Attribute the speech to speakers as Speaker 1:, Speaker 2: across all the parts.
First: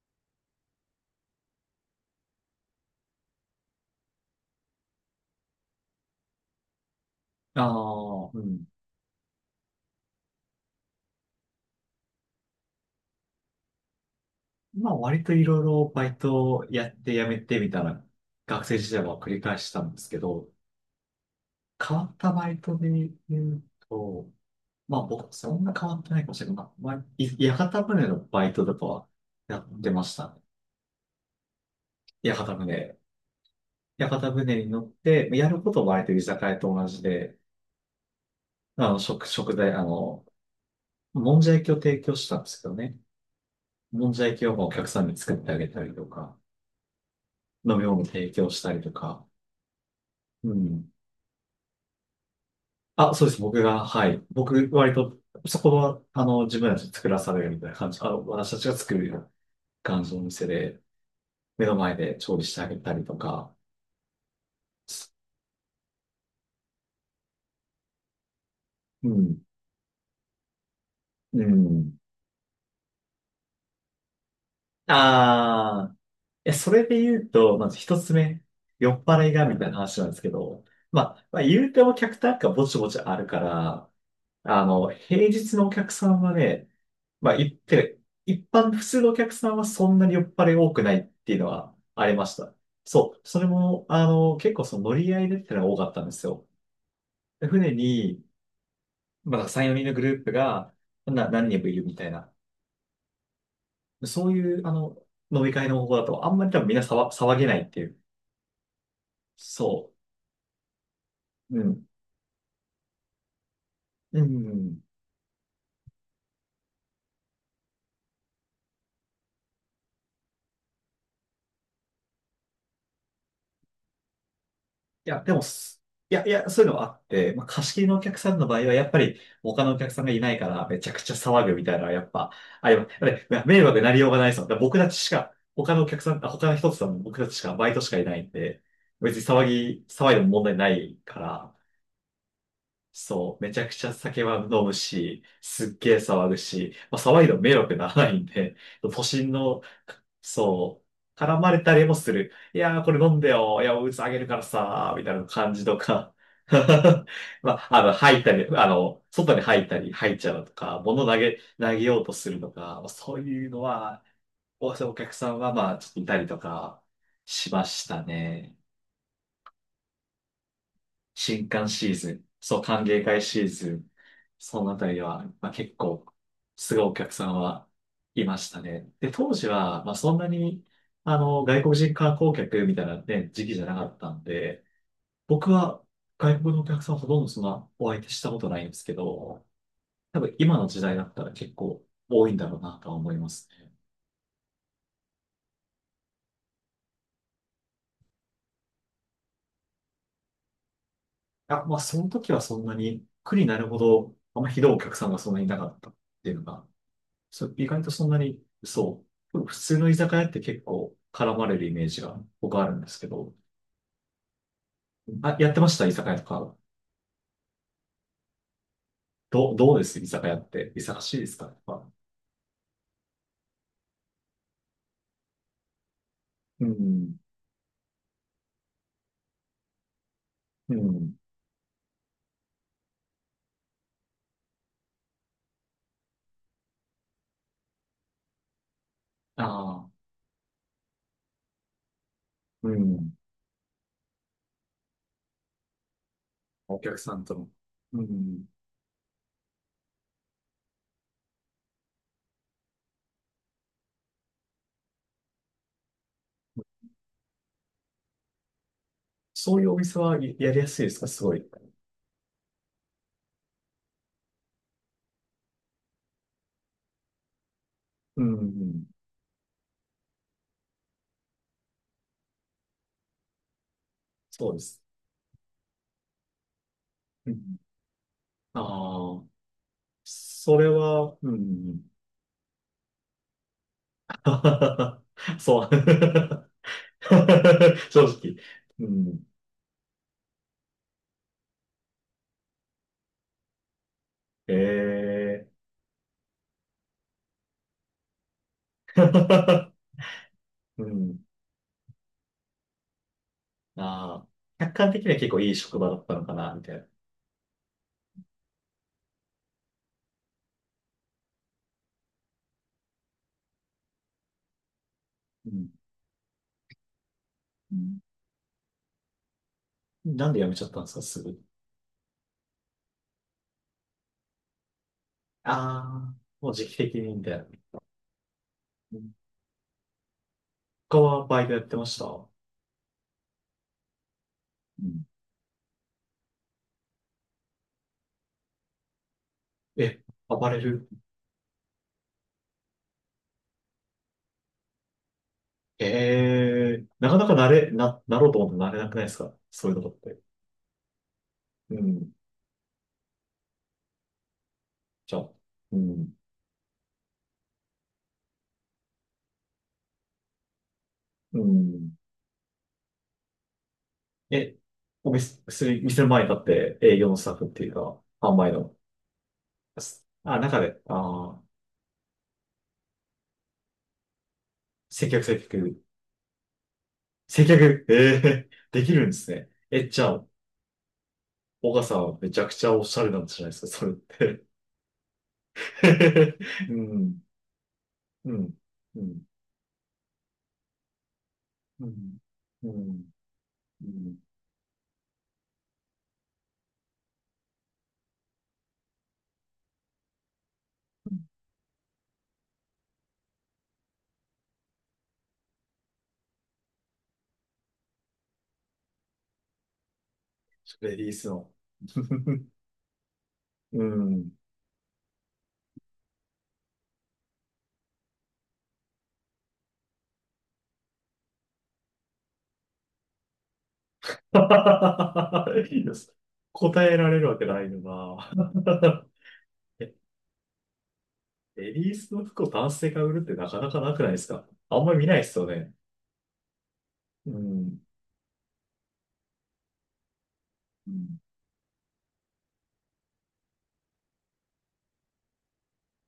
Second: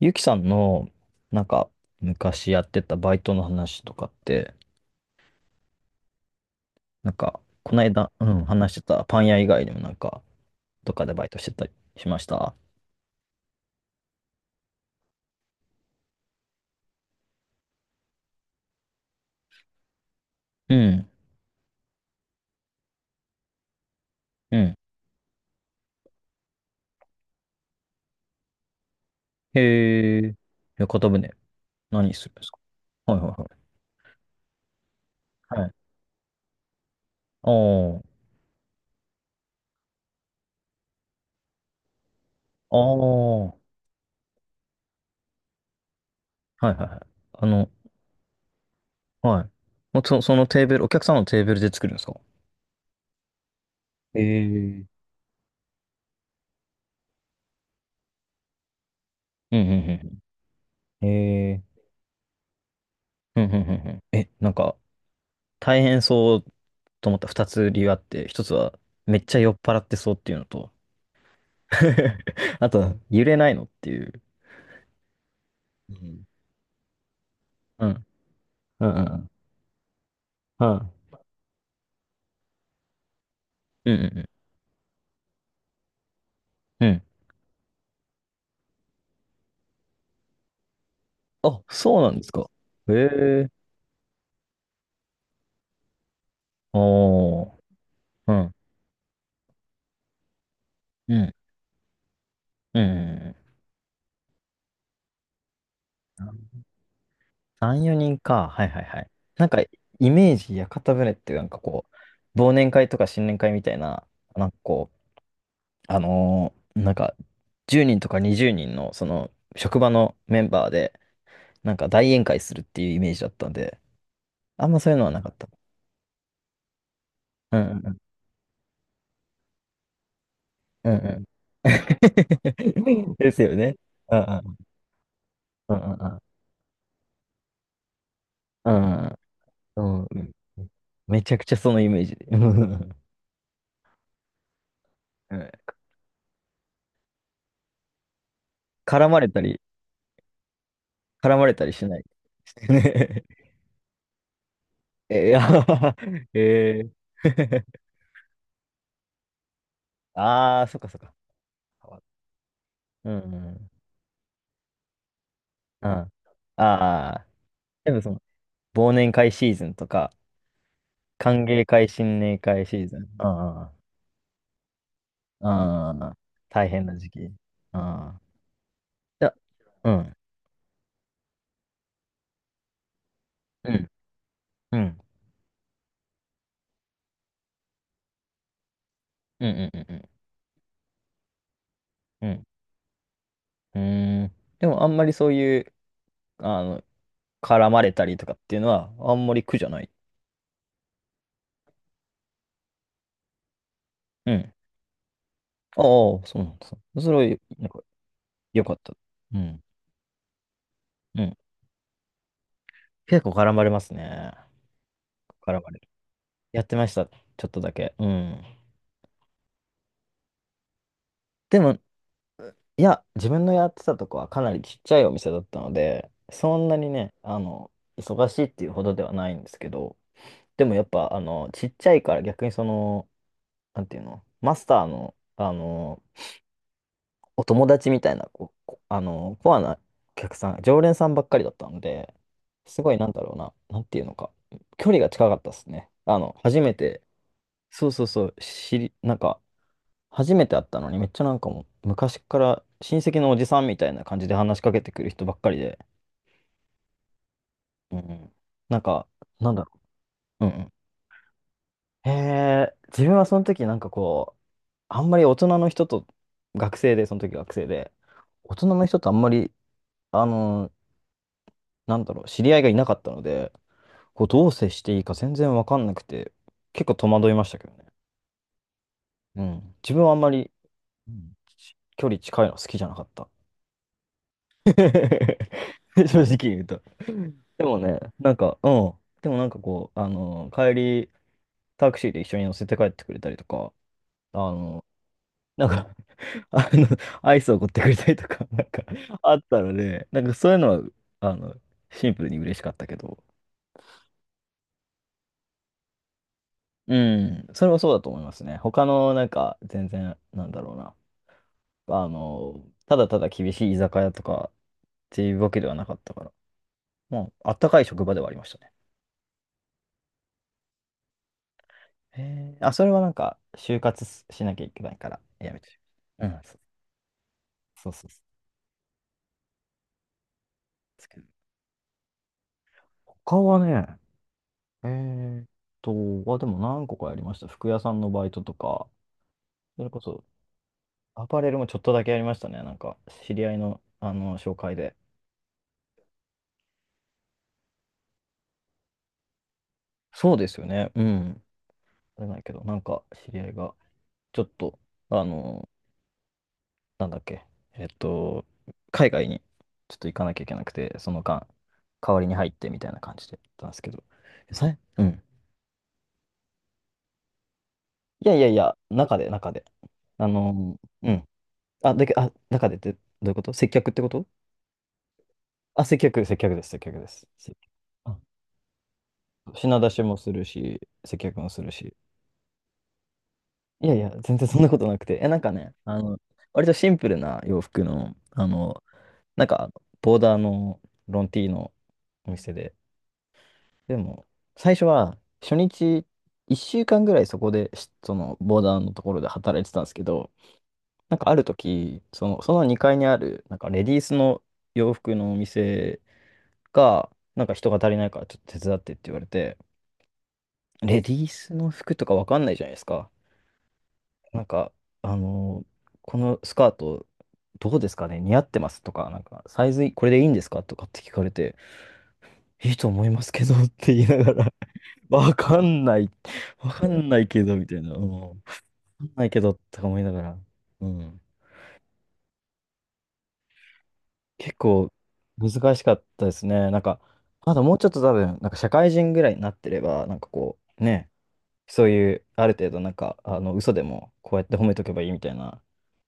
Speaker 1: ゆきさんの、なんか、昔やってたバイトの話とかって、
Speaker 2: あ
Speaker 1: この間、う
Speaker 2: あ、う
Speaker 1: ん、
Speaker 2: ん。
Speaker 1: 話してたパン屋以外にもどっかでバイトしてたりしました。
Speaker 2: まあ割といろいろバイトをやって辞めてみたいな学生時代は繰り返したんですけど、
Speaker 1: うん、
Speaker 2: 変わったバイトで言うと、
Speaker 1: うん。
Speaker 2: まあ僕そんな変わってないかもしれない。まあ屋形船のバイトとかはやってまし
Speaker 1: へ
Speaker 2: た
Speaker 1: え。
Speaker 2: ね。
Speaker 1: 屋形船、何するん
Speaker 2: 屋
Speaker 1: で
Speaker 2: 形
Speaker 1: すか？
Speaker 2: 船。
Speaker 1: はいはいは
Speaker 2: 屋形船に乗って、や
Speaker 1: い。
Speaker 2: る
Speaker 1: は
Speaker 2: こ
Speaker 1: い。
Speaker 2: とは割と居酒屋と同じで、
Speaker 1: あ
Speaker 2: 食材、もんじゃ焼きを提供したんですけど
Speaker 1: あ、ああ、
Speaker 2: ね。
Speaker 1: は
Speaker 2: もんじゃ焼きをお客さんに作ってあげたりとか、
Speaker 1: いはいはい。あの、
Speaker 2: 飲み物提供したりとか、
Speaker 1: はい。もうそ、その
Speaker 2: う
Speaker 1: テーブル、お
Speaker 2: ん。
Speaker 1: 客さんのテーブルで作るんですか？
Speaker 2: あ、そうです。僕が、は
Speaker 1: へ
Speaker 2: い。僕、
Speaker 1: え。
Speaker 2: 割と、そこは、自分たちで作らされるみたいな感じ。私たちが作るような
Speaker 1: うんうんう
Speaker 2: 感じ
Speaker 1: ん
Speaker 2: のお店で、
Speaker 1: うん。へえ。
Speaker 2: 目の前で調理してあげたりと
Speaker 1: うんうん
Speaker 2: か。
Speaker 1: うんうん。え、なんか、大変そうと思った二つ理由あって、一つは、
Speaker 2: う
Speaker 1: めっちゃ
Speaker 2: ん。
Speaker 1: 酔っ払ってそうっていうのと、
Speaker 2: うん。
Speaker 1: あとは、揺れないのっていう。
Speaker 2: あ
Speaker 1: う
Speaker 2: あ、
Speaker 1: ん。
Speaker 2: え、それで言うと、まず
Speaker 1: う
Speaker 2: 一
Speaker 1: ん。
Speaker 2: つ目、
Speaker 1: うん
Speaker 2: 酔
Speaker 1: うんう
Speaker 2: っ払
Speaker 1: ん。
Speaker 2: いがみたいな話なんですけど、まあ、まあ、言うてお客単価ぼちぼちあるか
Speaker 1: う
Speaker 2: ら、
Speaker 1: んうんう
Speaker 2: 平日のお客さんはね、
Speaker 1: ん。うん。
Speaker 2: まあ、言ってる一般、普通のお客さんはそんなに酔っ払い多くないっていうの
Speaker 1: あ、
Speaker 2: は
Speaker 1: そう
Speaker 2: あ
Speaker 1: な
Speaker 2: り
Speaker 1: んで
Speaker 2: ま
Speaker 1: す
Speaker 2: し
Speaker 1: か。
Speaker 2: た。
Speaker 1: へ
Speaker 2: そう。それ
Speaker 1: え。
Speaker 2: も、結構その乗り合いでってのが多かったんですよ。
Speaker 1: お
Speaker 2: で
Speaker 1: ー。
Speaker 2: 船に、
Speaker 1: うん。
Speaker 2: まあ、3、4人のグループが、
Speaker 1: う
Speaker 2: な、
Speaker 1: ん。
Speaker 2: 何人もいるみたいな。
Speaker 1: うん。
Speaker 2: そういう、飲み会の方法だと、あんまり多分みんな騒げないって
Speaker 1: 3、
Speaker 2: いう。
Speaker 1: 4人か。はいはいはい。なんか、
Speaker 2: そ
Speaker 1: イメージ、屋形船ってなんか
Speaker 2: う。うん。
Speaker 1: こう、忘年会とか新年会みたいな、
Speaker 2: う
Speaker 1: なんか
Speaker 2: ん。
Speaker 1: こう、あのーなんか、10人とか20人の、その、職場のメンバーで、なんか大宴会するっていうイメージだったんで、あんまそういうのは
Speaker 2: い
Speaker 1: な
Speaker 2: や、
Speaker 1: か
Speaker 2: で
Speaker 1: っ
Speaker 2: も
Speaker 1: た。
Speaker 2: す、いや、いや、そういうのはあって、まあ、
Speaker 1: うん
Speaker 2: 貸し切り
Speaker 1: うん
Speaker 2: のお客さんの場合は、やっぱり、他のお客さんがいないから、めち
Speaker 1: う
Speaker 2: ゃ
Speaker 1: んう
Speaker 2: く
Speaker 1: ん
Speaker 2: ちゃ
Speaker 1: うん。
Speaker 2: 騒ぐみたいなのは、やっぱ、あやりま す
Speaker 1: です
Speaker 2: で
Speaker 1: よ
Speaker 2: 迷
Speaker 1: ね。
Speaker 2: 惑になりよう
Speaker 1: うん
Speaker 2: が
Speaker 1: う
Speaker 2: ないですもん。だ
Speaker 1: ん
Speaker 2: から僕たちしか、
Speaker 1: う
Speaker 2: 他
Speaker 1: ん
Speaker 2: のお客
Speaker 1: う
Speaker 2: さ
Speaker 1: ん
Speaker 2: ん、あ他の人たちさんも僕たちしか、バイトしかいないんで、
Speaker 1: うん
Speaker 2: 別に騒
Speaker 1: う
Speaker 2: ぎ、
Speaker 1: んう
Speaker 2: 騒いでも
Speaker 1: ん。
Speaker 2: 問題ないか
Speaker 1: めちゃくち
Speaker 2: ら、
Speaker 1: ゃそのイメージで。うんうん
Speaker 2: そう、めちゃくちゃ酒は飲むし、
Speaker 1: うん。
Speaker 2: すっげえ騒ぐし、まあ、騒いでも迷惑ならないんで、都
Speaker 1: 絡まれ
Speaker 2: 心
Speaker 1: たり、
Speaker 2: の、そう、
Speaker 1: 絡
Speaker 2: 絡
Speaker 1: ま
Speaker 2: ま
Speaker 1: れ
Speaker 2: れ
Speaker 1: たり
Speaker 2: たり
Speaker 1: し
Speaker 2: も
Speaker 1: ない。
Speaker 2: する。いやー、これ飲ん
Speaker 1: ね。
Speaker 2: でよ。いや、おうつあげるからさー、みたいな
Speaker 1: えー、
Speaker 2: 感じと
Speaker 1: あ
Speaker 2: か。
Speaker 1: ー えー
Speaker 2: まあ、吐いたり、外に吐いたり、吐いちゃうと
Speaker 1: ああそっ
Speaker 2: か、
Speaker 1: かそっ
Speaker 2: 物
Speaker 1: か。
Speaker 2: 投げ、投げようとするとか、まあ
Speaker 1: うん
Speaker 2: そうい
Speaker 1: う
Speaker 2: うの
Speaker 1: ん
Speaker 2: は、お客さんは、まあ、
Speaker 1: う
Speaker 2: ち
Speaker 1: ん。
Speaker 2: ょっとい
Speaker 1: あ
Speaker 2: たりとか、
Speaker 1: あ
Speaker 2: しま
Speaker 1: ー、
Speaker 2: し
Speaker 1: でも
Speaker 2: た
Speaker 1: その、
Speaker 2: ね。
Speaker 1: 忘年会シーズンとか、歓
Speaker 2: 新
Speaker 1: 迎
Speaker 2: 歓
Speaker 1: 会、
Speaker 2: シーズ
Speaker 1: 新
Speaker 2: ン、
Speaker 1: 年
Speaker 2: そう、
Speaker 1: 会シ
Speaker 2: 歓
Speaker 1: ーズ
Speaker 2: 迎
Speaker 1: ン。
Speaker 2: 会
Speaker 1: うんう
Speaker 2: シー
Speaker 1: んうん。
Speaker 2: ズン、そのあたりは、まあ、結
Speaker 1: あ
Speaker 2: 構、
Speaker 1: あ、大
Speaker 2: すごい
Speaker 1: 変
Speaker 2: お
Speaker 1: な時
Speaker 2: 客さ
Speaker 1: 期。
Speaker 2: んは
Speaker 1: ああ、
Speaker 2: いましたね。で、
Speaker 1: いや、
Speaker 2: 当時は、
Speaker 1: う
Speaker 2: まあ、そ
Speaker 1: ん。
Speaker 2: んなに、外国人観光客みたいなね、時期じゃ
Speaker 1: う
Speaker 2: なか
Speaker 1: ん。
Speaker 2: ったんで、
Speaker 1: うん。
Speaker 2: 僕は外国のお客さんほとんどそんなお相手したことないんですけど、
Speaker 1: うん。うん。うん。
Speaker 2: 多分今の時代だったら結構
Speaker 1: う
Speaker 2: 多
Speaker 1: ん。う
Speaker 2: いん
Speaker 1: ん。
Speaker 2: だろうなとは思います。
Speaker 1: うーんでも、あんまりそういう、あの、絡まれたりとかっていうのは、あんまり苦じゃない。
Speaker 2: あ、まあ、その時はそんなに苦になるほど、
Speaker 1: う
Speaker 2: あんま
Speaker 1: ん。
Speaker 2: ひどいお客さんがそんなにいなかっ
Speaker 1: ああ、
Speaker 2: たって
Speaker 1: そ
Speaker 2: いう
Speaker 1: う
Speaker 2: の
Speaker 1: なんで
Speaker 2: が
Speaker 1: すね。それはよ、
Speaker 2: そう、
Speaker 1: な
Speaker 2: 意
Speaker 1: んか、
Speaker 2: 外とそんなに、
Speaker 1: よかった。
Speaker 2: そ
Speaker 1: う
Speaker 2: う、普
Speaker 1: ん。
Speaker 2: 通の居酒屋って結構
Speaker 1: う
Speaker 2: 絡
Speaker 1: ん。
Speaker 2: まれるイメージが僕あるんですけ
Speaker 1: 結構
Speaker 2: ど、
Speaker 1: 絡まれますね。
Speaker 2: あ、やっ
Speaker 1: 絡
Speaker 2: てま
Speaker 1: ま
Speaker 2: し
Speaker 1: れ
Speaker 2: た
Speaker 1: る。
Speaker 2: 居酒屋とか。
Speaker 1: やってました。ちょっとだけ。うん。
Speaker 2: どうです居酒屋って。忙しいですかや
Speaker 1: で
Speaker 2: っ
Speaker 1: も、
Speaker 2: ぱ。
Speaker 1: いや、自分のやってたとこはかなりちっちゃいお店だったので、そ
Speaker 2: う
Speaker 1: んなにね、
Speaker 2: ん、
Speaker 1: あの、忙しいっていうほどではないんですけど、でも
Speaker 2: う
Speaker 1: やっぱ、
Speaker 2: ん、
Speaker 1: あの、ちっちゃいから逆にその、なんていうの、マスターの、あの、お友達みたいな、こう、こあの、
Speaker 2: あ
Speaker 1: コアなお
Speaker 2: あ、
Speaker 1: 客さん、常連さんばっかりだったので、
Speaker 2: う
Speaker 1: すごいなん
Speaker 2: ん。
Speaker 1: だろうな、なんていうのか、距離が近かったですね。あの、初め
Speaker 2: お客
Speaker 1: て、
Speaker 2: さんとの。
Speaker 1: そう
Speaker 2: う
Speaker 1: そうそう、
Speaker 2: ん。
Speaker 1: 知り、なんか、初めて会ったのに、めっちゃなんかもう、昔から親戚のおじさんみたいな感じで話しかけてくる人ばっかりで、うんうん、なんか、なん
Speaker 2: そう
Speaker 1: だ
Speaker 2: い
Speaker 1: ろ
Speaker 2: うお店はや
Speaker 1: う。う
Speaker 2: やりや
Speaker 1: ん。
Speaker 2: すいですかすごい。
Speaker 1: へえ、自分はその時なんかこう、あんまり大人の人と、学生で、その時学生で、
Speaker 2: う
Speaker 1: 大人の
Speaker 2: ん、
Speaker 1: 人とあんまり、あの、なんだろう、知り合いがいなかったので、こうど
Speaker 2: そ
Speaker 1: う
Speaker 2: うで
Speaker 1: 接
Speaker 2: す。
Speaker 1: していいか全然わかんなくて、結構戸惑
Speaker 2: う
Speaker 1: いまし
Speaker 2: ん。
Speaker 1: たけどね。
Speaker 2: ああ、
Speaker 1: うん。自分はあんまり、
Speaker 2: それ
Speaker 1: う
Speaker 2: は、
Speaker 1: ん
Speaker 2: う
Speaker 1: ち
Speaker 2: ん。
Speaker 1: 距離近いの好きじゃなかった。
Speaker 2: そう。
Speaker 1: 正直言 うと。でもね、
Speaker 2: 正
Speaker 1: なん
Speaker 2: 直。
Speaker 1: か、う
Speaker 2: う
Speaker 1: ん。
Speaker 2: ん。
Speaker 1: でもなんかこう、あの、帰り、タクシーで一緒に乗せて帰ってくれたりとか、あ
Speaker 2: え
Speaker 1: の、
Speaker 2: え
Speaker 1: なんかあの、アイスを送ってくれたりとか、なんか、あったの で、なんかそういうのは、
Speaker 2: うん。
Speaker 1: あの、シンプルに嬉しかったけど、
Speaker 2: ああ、客観的には結構いい職場だったのかな、みたいな。
Speaker 1: うん、それはそうだと思いますね。他の、なんか、全然、なんだろうな、あの、ただただ厳しい居酒屋とかっていうわ
Speaker 2: う
Speaker 1: けで
Speaker 2: ん。
Speaker 1: はなかったから、もう、あった
Speaker 2: う
Speaker 1: かい
Speaker 2: ん
Speaker 1: 職場ではありましたね。
Speaker 2: なんで辞めちゃったんですか、すぐ。
Speaker 1: へー。あ、それはなんか、就活しなきゃいけないから、や
Speaker 2: あ
Speaker 1: めてし
Speaker 2: あ、
Speaker 1: まった。
Speaker 2: もう
Speaker 1: うん、
Speaker 2: 時期的に、みたいな。
Speaker 1: そうそうそうそう。
Speaker 2: うん他
Speaker 1: ですけど
Speaker 2: はバイトやってました。う
Speaker 1: 他はね、え
Speaker 2: ん
Speaker 1: ーっと、あ、でも何個かやりました。服屋さんのバイトとか、それこ
Speaker 2: え、
Speaker 1: そ、
Speaker 2: アパレル
Speaker 1: アパレルもちょっとだけやりましたね。なんか、知り合いの、あの、紹介で。
Speaker 2: えなかなかなれ、な、なろうと思ってなれなくないですかそういうことって。
Speaker 1: そうですよね。うん。
Speaker 2: うん。
Speaker 1: あれないけど、なんか、知り合いが、ちょっと、
Speaker 2: じゃ
Speaker 1: あ
Speaker 2: あ、
Speaker 1: の、
Speaker 2: うん。
Speaker 1: なんだっけ、えっと、海外にちょっと行かなきゃいけなくて、その
Speaker 2: う
Speaker 1: 間、
Speaker 2: ん。
Speaker 1: 代わりに入ってみたいな感じでやったんですけど。
Speaker 2: え、
Speaker 1: さいう
Speaker 2: お
Speaker 1: ん。
Speaker 2: 店、薬店の前に立って営業のスタッフっていうか、
Speaker 1: いや
Speaker 2: 販
Speaker 1: いや
Speaker 2: 売
Speaker 1: い
Speaker 2: の、
Speaker 1: や、中で、中で。あ
Speaker 2: あ、中で、
Speaker 1: の、
Speaker 2: あ
Speaker 1: うん。
Speaker 2: あ、
Speaker 1: あ、だけ、あ、中でってどういうこと？接客ってこと？
Speaker 2: 接客接客。
Speaker 1: あ、接客、接客です、接客です。
Speaker 2: 接
Speaker 1: 接客。
Speaker 2: 客、
Speaker 1: あ、
Speaker 2: できるんですね。
Speaker 1: 品
Speaker 2: え、
Speaker 1: 出
Speaker 2: じ
Speaker 1: し
Speaker 2: ゃ
Speaker 1: も
Speaker 2: あ、
Speaker 1: するし、接客もする
Speaker 2: 小川
Speaker 1: し。
Speaker 2: さんはめちゃくちゃおしゃれなんじゃないですか、
Speaker 1: い
Speaker 2: それ
Speaker 1: や
Speaker 2: っ
Speaker 1: いや、全
Speaker 2: て。
Speaker 1: 然そんなことなくて。え、なんかね、あの、割 と
Speaker 2: う
Speaker 1: シンプル
Speaker 2: ん、
Speaker 1: な洋服の、
Speaker 2: う
Speaker 1: あ
Speaker 2: ん、
Speaker 1: の、
Speaker 2: うん、
Speaker 1: なんか、ボーダーのロンティーの
Speaker 2: うん、
Speaker 1: お店
Speaker 2: う
Speaker 1: で。
Speaker 2: ん、う
Speaker 1: で
Speaker 2: ん。
Speaker 1: も、最初は、初日、1週間ぐらいそこで、しその、ボーダーのところで働いてたんですけど、なんかある時、その、その2階にある、なんか、レディースの洋服のお店が、なんか人が足りないから、ちょっと手伝ってって言われて、
Speaker 2: レ
Speaker 1: レ
Speaker 2: ディ
Speaker 1: デ
Speaker 2: ー
Speaker 1: ィー
Speaker 2: スの。
Speaker 1: スの服とかわかん ないじゃないですか。
Speaker 2: うん。
Speaker 1: なんか、あのーこのスカート、どうですかね似合ってますとか、なんか、サイズこれでいいんですかとかって聞かれて、いいと思いますけどって言いながら、わか
Speaker 2: い
Speaker 1: ん
Speaker 2: いで
Speaker 1: ない、
Speaker 2: す。
Speaker 1: わ
Speaker 2: 答
Speaker 1: か
Speaker 2: え
Speaker 1: ん
Speaker 2: ら
Speaker 1: な
Speaker 2: れ
Speaker 1: い
Speaker 2: るわ
Speaker 1: け
Speaker 2: け
Speaker 1: ど、
Speaker 2: な
Speaker 1: み
Speaker 2: い
Speaker 1: た
Speaker 2: の
Speaker 1: いな、うん、わか
Speaker 2: な。
Speaker 1: んないけどとか
Speaker 2: え、
Speaker 1: 思いながら、うん、
Speaker 2: レディースの服を男性が売るってなかなかなくないですか
Speaker 1: 結
Speaker 2: あん
Speaker 1: 構
Speaker 2: まり見ないですよね。
Speaker 1: 難しかったですね。なんか、
Speaker 2: う
Speaker 1: まだもう
Speaker 2: ん、
Speaker 1: ちょっと多分、なんか社会人ぐらいになってれば、なんかこう、
Speaker 2: う
Speaker 1: ね、
Speaker 2: ん、
Speaker 1: そういう、ある程度なんか、あの、嘘でもこうやって褒めとけばいいみたいな、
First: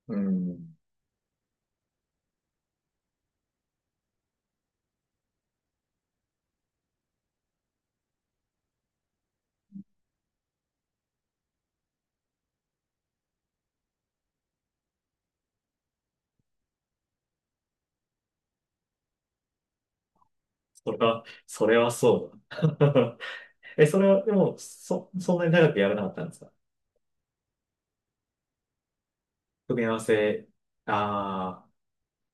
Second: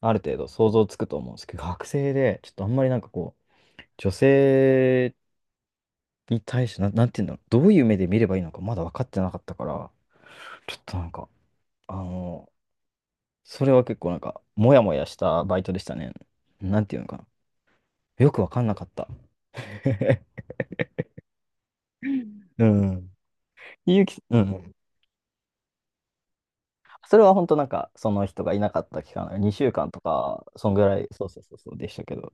Speaker 1: あ
Speaker 2: う
Speaker 1: る程度想
Speaker 2: ん。
Speaker 1: 像つくと思うんですけど、学生で、ちょっとあんまりなんかこう、女性に対して、なんていうんだろう、どういう目で見ればいいのかまだ分かってなかったから、ちょっとなんか、あの、それは結構なんか、モヤモヤしたバイトでしたね。なんていうのかな。よく分かんなかった。
Speaker 2: それは、それはそう
Speaker 1: うん。
Speaker 2: だ。え、そ
Speaker 1: ゆう
Speaker 2: れ
Speaker 1: き、
Speaker 2: は、で
Speaker 1: う
Speaker 2: も、
Speaker 1: ん。
Speaker 2: そんなに長くやらなかったんですか
Speaker 1: それは本当なんか、その人がいなかった期間、2週
Speaker 2: 組み
Speaker 1: 間
Speaker 2: 合わ
Speaker 1: とか、
Speaker 2: せ、
Speaker 1: そんぐらい、そうそうそう
Speaker 2: ああ、
Speaker 1: そうでしたけど。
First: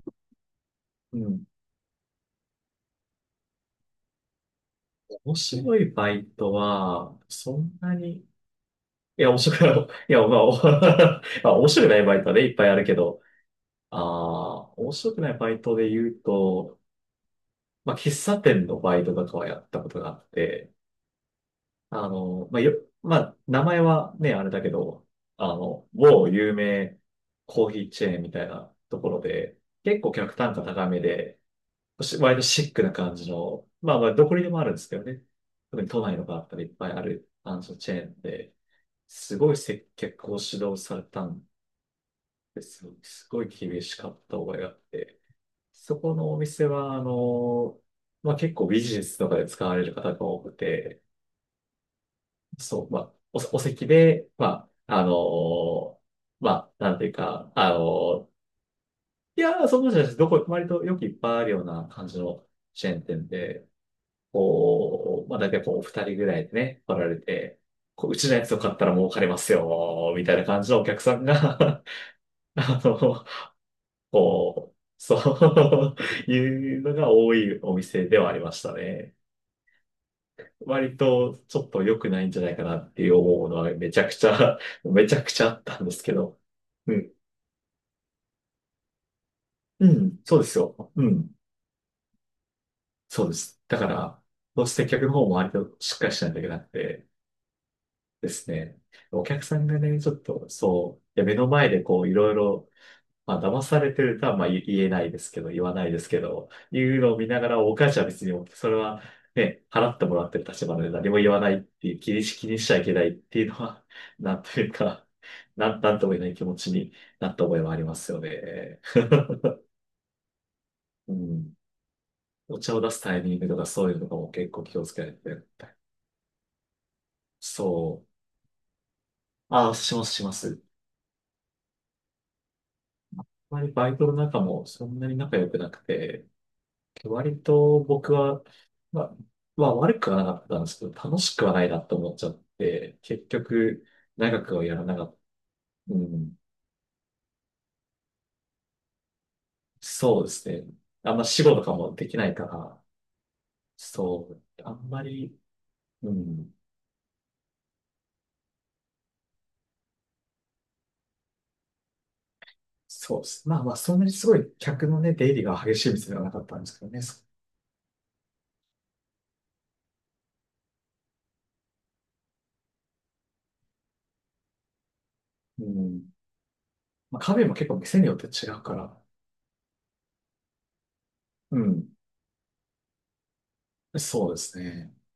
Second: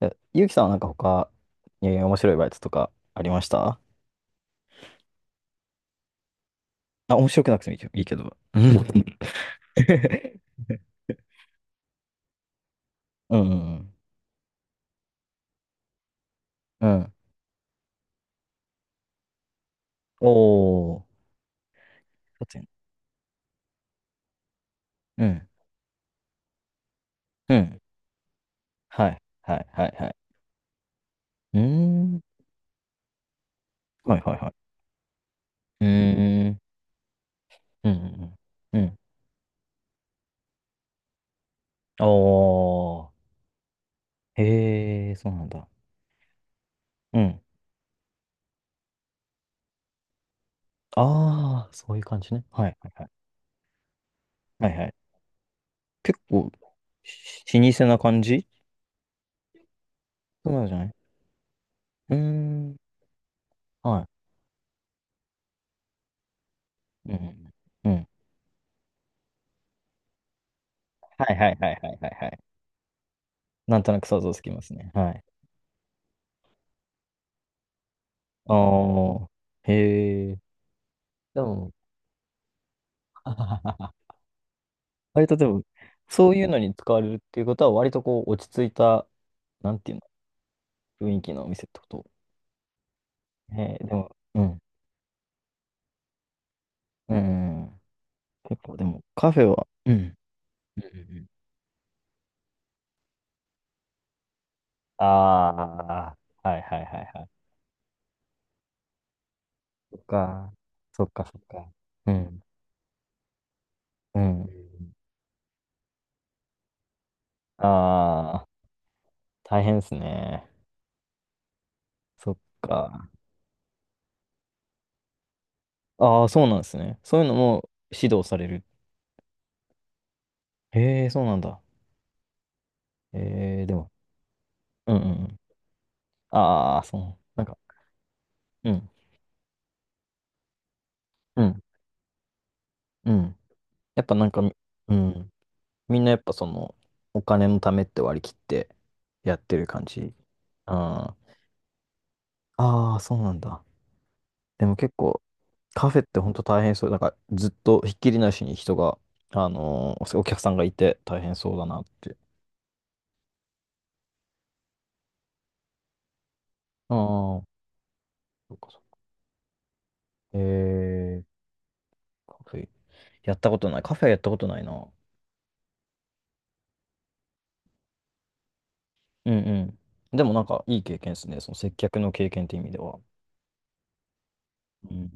Speaker 1: え、ゆうきさんはなんか
Speaker 2: う
Speaker 1: 他、
Speaker 2: ん。
Speaker 1: えー面白いバイトとかありました？
Speaker 2: 面白いバイト
Speaker 1: あ、
Speaker 2: は、
Speaker 1: 面白く
Speaker 2: そ
Speaker 1: なくてもいい
Speaker 2: ん
Speaker 1: けど。
Speaker 2: な
Speaker 1: いいけ
Speaker 2: に、い
Speaker 1: どうん。
Speaker 2: や、面白くない、いや、まあ、お まあ面白くないバイトはね、いっぱいあるけど、
Speaker 1: うんうん
Speaker 2: ああ、面白くないバイトで言うと、
Speaker 1: うん。
Speaker 2: まあ、喫茶店のバイトとかはやったことがあって、
Speaker 1: おー。そうです
Speaker 2: まあ、
Speaker 1: ね。
Speaker 2: よ、まあ、名前はね、あれだけど、
Speaker 1: うん。
Speaker 2: 某有名
Speaker 1: う
Speaker 2: コーヒ
Speaker 1: ん。
Speaker 2: ーチェーンみたいなと
Speaker 1: は
Speaker 2: ころ
Speaker 1: い。は
Speaker 2: で、
Speaker 1: い。はい。
Speaker 2: 結
Speaker 1: は
Speaker 2: 構
Speaker 1: い。
Speaker 2: 客単価高めで、
Speaker 1: うー
Speaker 2: し
Speaker 1: ん。
Speaker 2: 割とシックな感じの、まあまあ、
Speaker 1: はい
Speaker 2: ど
Speaker 1: は
Speaker 2: こ
Speaker 1: い
Speaker 2: に
Speaker 1: は
Speaker 2: で
Speaker 1: い。
Speaker 2: もあるんですけどね。特
Speaker 1: う
Speaker 2: に都内のバーと
Speaker 1: ー
Speaker 2: か
Speaker 1: ん。
Speaker 2: でいっぱいあるあのチ
Speaker 1: うん。
Speaker 2: ェーンで、
Speaker 1: うん。うん。
Speaker 2: すごい接客を指導されたんですよ。
Speaker 1: お
Speaker 2: す
Speaker 1: ー。
Speaker 2: ごい厳しかった覚えがあっ
Speaker 1: へえ、
Speaker 2: て。
Speaker 1: そうなんだ。
Speaker 2: そこのお店は、
Speaker 1: うん。
Speaker 2: まあ結構ビジネスとかで使われる方が多くて、
Speaker 1: ああ、そういう感じね。はい
Speaker 2: そ
Speaker 1: は
Speaker 2: う、
Speaker 1: い
Speaker 2: ま
Speaker 1: はい。
Speaker 2: あ、お席で、
Speaker 1: は
Speaker 2: ま
Speaker 1: いはい。
Speaker 2: あ、
Speaker 1: 結
Speaker 2: ま
Speaker 1: 構、
Speaker 2: あ、なんていうか、
Speaker 1: し老舗な感じ？
Speaker 2: いや、そんなことじゃないです。どこ、
Speaker 1: そうなん
Speaker 2: 割
Speaker 1: じゃな
Speaker 2: と
Speaker 1: い？
Speaker 2: よくいっぱいあるような感
Speaker 1: うー
Speaker 2: じの
Speaker 1: ん。
Speaker 2: チェーン店で、
Speaker 1: はい。
Speaker 2: こう、まあ大体こう、二人ぐらいでね、来ら
Speaker 1: う
Speaker 2: れ
Speaker 1: ん
Speaker 2: て、
Speaker 1: う
Speaker 2: こ
Speaker 1: ん。
Speaker 2: う、うちのやつを買ったら儲かりますよ、みたいな感じのお客さん
Speaker 1: はいはいはい
Speaker 2: が
Speaker 1: はいはいはい。
Speaker 2: あの、
Speaker 1: なんとなく想像つきます
Speaker 2: こう、
Speaker 1: ね。は
Speaker 2: そ
Speaker 1: い。
Speaker 2: う いうのが多いお店ではありま
Speaker 1: あ
Speaker 2: したね。
Speaker 1: あ、へえ。
Speaker 2: 割と
Speaker 1: で
Speaker 2: ちょっ
Speaker 1: も、
Speaker 2: と良くないんじゃないかなっていう思うのはめちゃく ちゃ、めちゃ
Speaker 1: 割
Speaker 2: く
Speaker 1: と
Speaker 2: ち
Speaker 1: で
Speaker 2: ゃあ
Speaker 1: も、
Speaker 2: ったんですけ
Speaker 1: そう
Speaker 2: ど。
Speaker 1: いうのに使
Speaker 2: う
Speaker 1: われ
Speaker 2: ん。
Speaker 1: るっていうことは、割とこう、落ち着いた、なん
Speaker 2: う
Speaker 1: ていう
Speaker 2: ん。そうですよ。う
Speaker 1: の、雰囲
Speaker 2: ん。
Speaker 1: 気のお店ってこと。
Speaker 2: そうです。
Speaker 1: え
Speaker 2: だ
Speaker 1: ー、
Speaker 2: か
Speaker 1: でも、
Speaker 2: ら、
Speaker 1: うん。
Speaker 2: どうして客の方も割としっかりしないといけなくて、
Speaker 1: うん。うん。
Speaker 2: です
Speaker 1: 結構、
Speaker 2: ね。
Speaker 1: でも、
Speaker 2: お
Speaker 1: カフ
Speaker 2: 客
Speaker 1: ェ
Speaker 2: さ
Speaker 1: は、
Speaker 2: んが
Speaker 1: うん。う
Speaker 2: ね、ちょ
Speaker 1: ん
Speaker 2: っと、
Speaker 1: うん
Speaker 2: そう、い
Speaker 1: う
Speaker 2: や
Speaker 1: ん。
Speaker 2: 目の前でこう、いろいろ、まあ、騙されてるとは、まあ、言言えな
Speaker 1: あ
Speaker 2: いですけど、言わないです
Speaker 1: あ
Speaker 2: け
Speaker 1: ー、
Speaker 2: ど、
Speaker 1: はいは
Speaker 2: い
Speaker 1: い
Speaker 2: う
Speaker 1: はい
Speaker 2: のを
Speaker 1: は
Speaker 2: 見
Speaker 1: い。
Speaker 2: ながら、お母ちゃんは別に、それは、ね、払
Speaker 1: そ
Speaker 2: っ
Speaker 1: っ
Speaker 2: てもらってる
Speaker 1: か、
Speaker 2: 立場なので
Speaker 1: そ
Speaker 2: 何
Speaker 1: っ
Speaker 2: も
Speaker 1: か
Speaker 2: 言
Speaker 1: そ
Speaker 2: わ
Speaker 1: っ
Speaker 2: ないっ
Speaker 1: か。
Speaker 2: ていう、
Speaker 1: う
Speaker 2: 気にし、
Speaker 1: ん。
Speaker 2: 気にしちゃいけないっていうのは、
Speaker 1: う
Speaker 2: なん
Speaker 1: ん。
Speaker 2: というか、なんとも言えない気持ちになった覚えはありますよ
Speaker 1: ああ、
Speaker 2: ね。
Speaker 1: 大変ですね。
Speaker 2: うん。
Speaker 1: そっ
Speaker 2: お茶を出す
Speaker 1: か。
Speaker 2: タイミングとかそういうのとかも結構気をつけないといけない。
Speaker 1: ああ、そうなんですね。そういうのも
Speaker 2: そう。
Speaker 1: 指導される。
Speaker 2: あ、します、します。
Speaker 1: へえ、そうなんだ。
Speaker 2: あま
Speaker 1: ええ、
Speaker 2: り
Speaker 1: で
Speaker 2: バ
Speaker 1: も、
Speaker 2: イトの中もそ
Speaker 1: うん
Speaker 2: ん
Speaker 1: うん
Speaker 2: なに
Speaker 1: う
Speaker 2: 仲
Speaker 1: ん。
Speaker 2: 良くなくて、
Speaker 1: ああ、そう。
Speaker 2: 割
Speaker 1: なんか、
Speaker 2: と僕は、
Speaker 1: うん、
Speaker 2: まあ、まあ悪くはなかったんですけど、楽し
Speaker 1: う
Speaker 2: くは
Speaker 1: ん、
Speaker 2: ないなと思っちゃって、
Speaker 1: う
Speaker 2: 結
Speaker 1: ん。
Speaker 2: 局、
Speaker 1: やっぱなんか、
Speaker 2: 長くはやら
Speaker 1: う
Speaker 2: なかった。
Speaker 1: ん。
Speaker 2: う
Speaker 1: みんなやっぱ
Speaker 2: ん、
Speaker 1: その、お金のためって割り切ってやってる感じ。
Speaker 2: そうですね。あ
Speaker 1: あ
Speaker 2: んま仕事とかもできないから、
Speaker 1: あ、ああ、そうなんだ。
Speaker 2: そう、
Speaker 1: で
Speaker 2: あ
Speaker 1: も
Speaker 2: ん
Speaker 1: 結
Speaker 2: ま
Speaker 1: 構、
Speaker 2: り、
Speaker 1: カフェっ
Speaker 2: う
Speaker 1: て本当
Speaker 2: ん、
Speaker 1: 大変そう。なんか、ずっとひっきりなしに人が、お客さんがいて大変そうだなって。
Speaker 2: そうです。まあまあ、そんなにすごい客のね、出入りが激しい店ではなかったんですけど
Speaker 1: あ
Speaker 2: ね。そ
Speaker 1: あ、そうかそう。ええ、カフェ。やったことない。カフェやったことないな。
Speaker 2: うん、まあ、カフェも結構店によって違うから、
Speaker 1: うんうん。でもなんかいい経験ですね。その
Speaker 2: う
Speaker 1: 接
Speaker 2: ん、
Speaker 1: 客の経験って意味では。
Speaker 2: そうです
Speaker 1: う
Speaker 2: ね。
Speaker 1: ん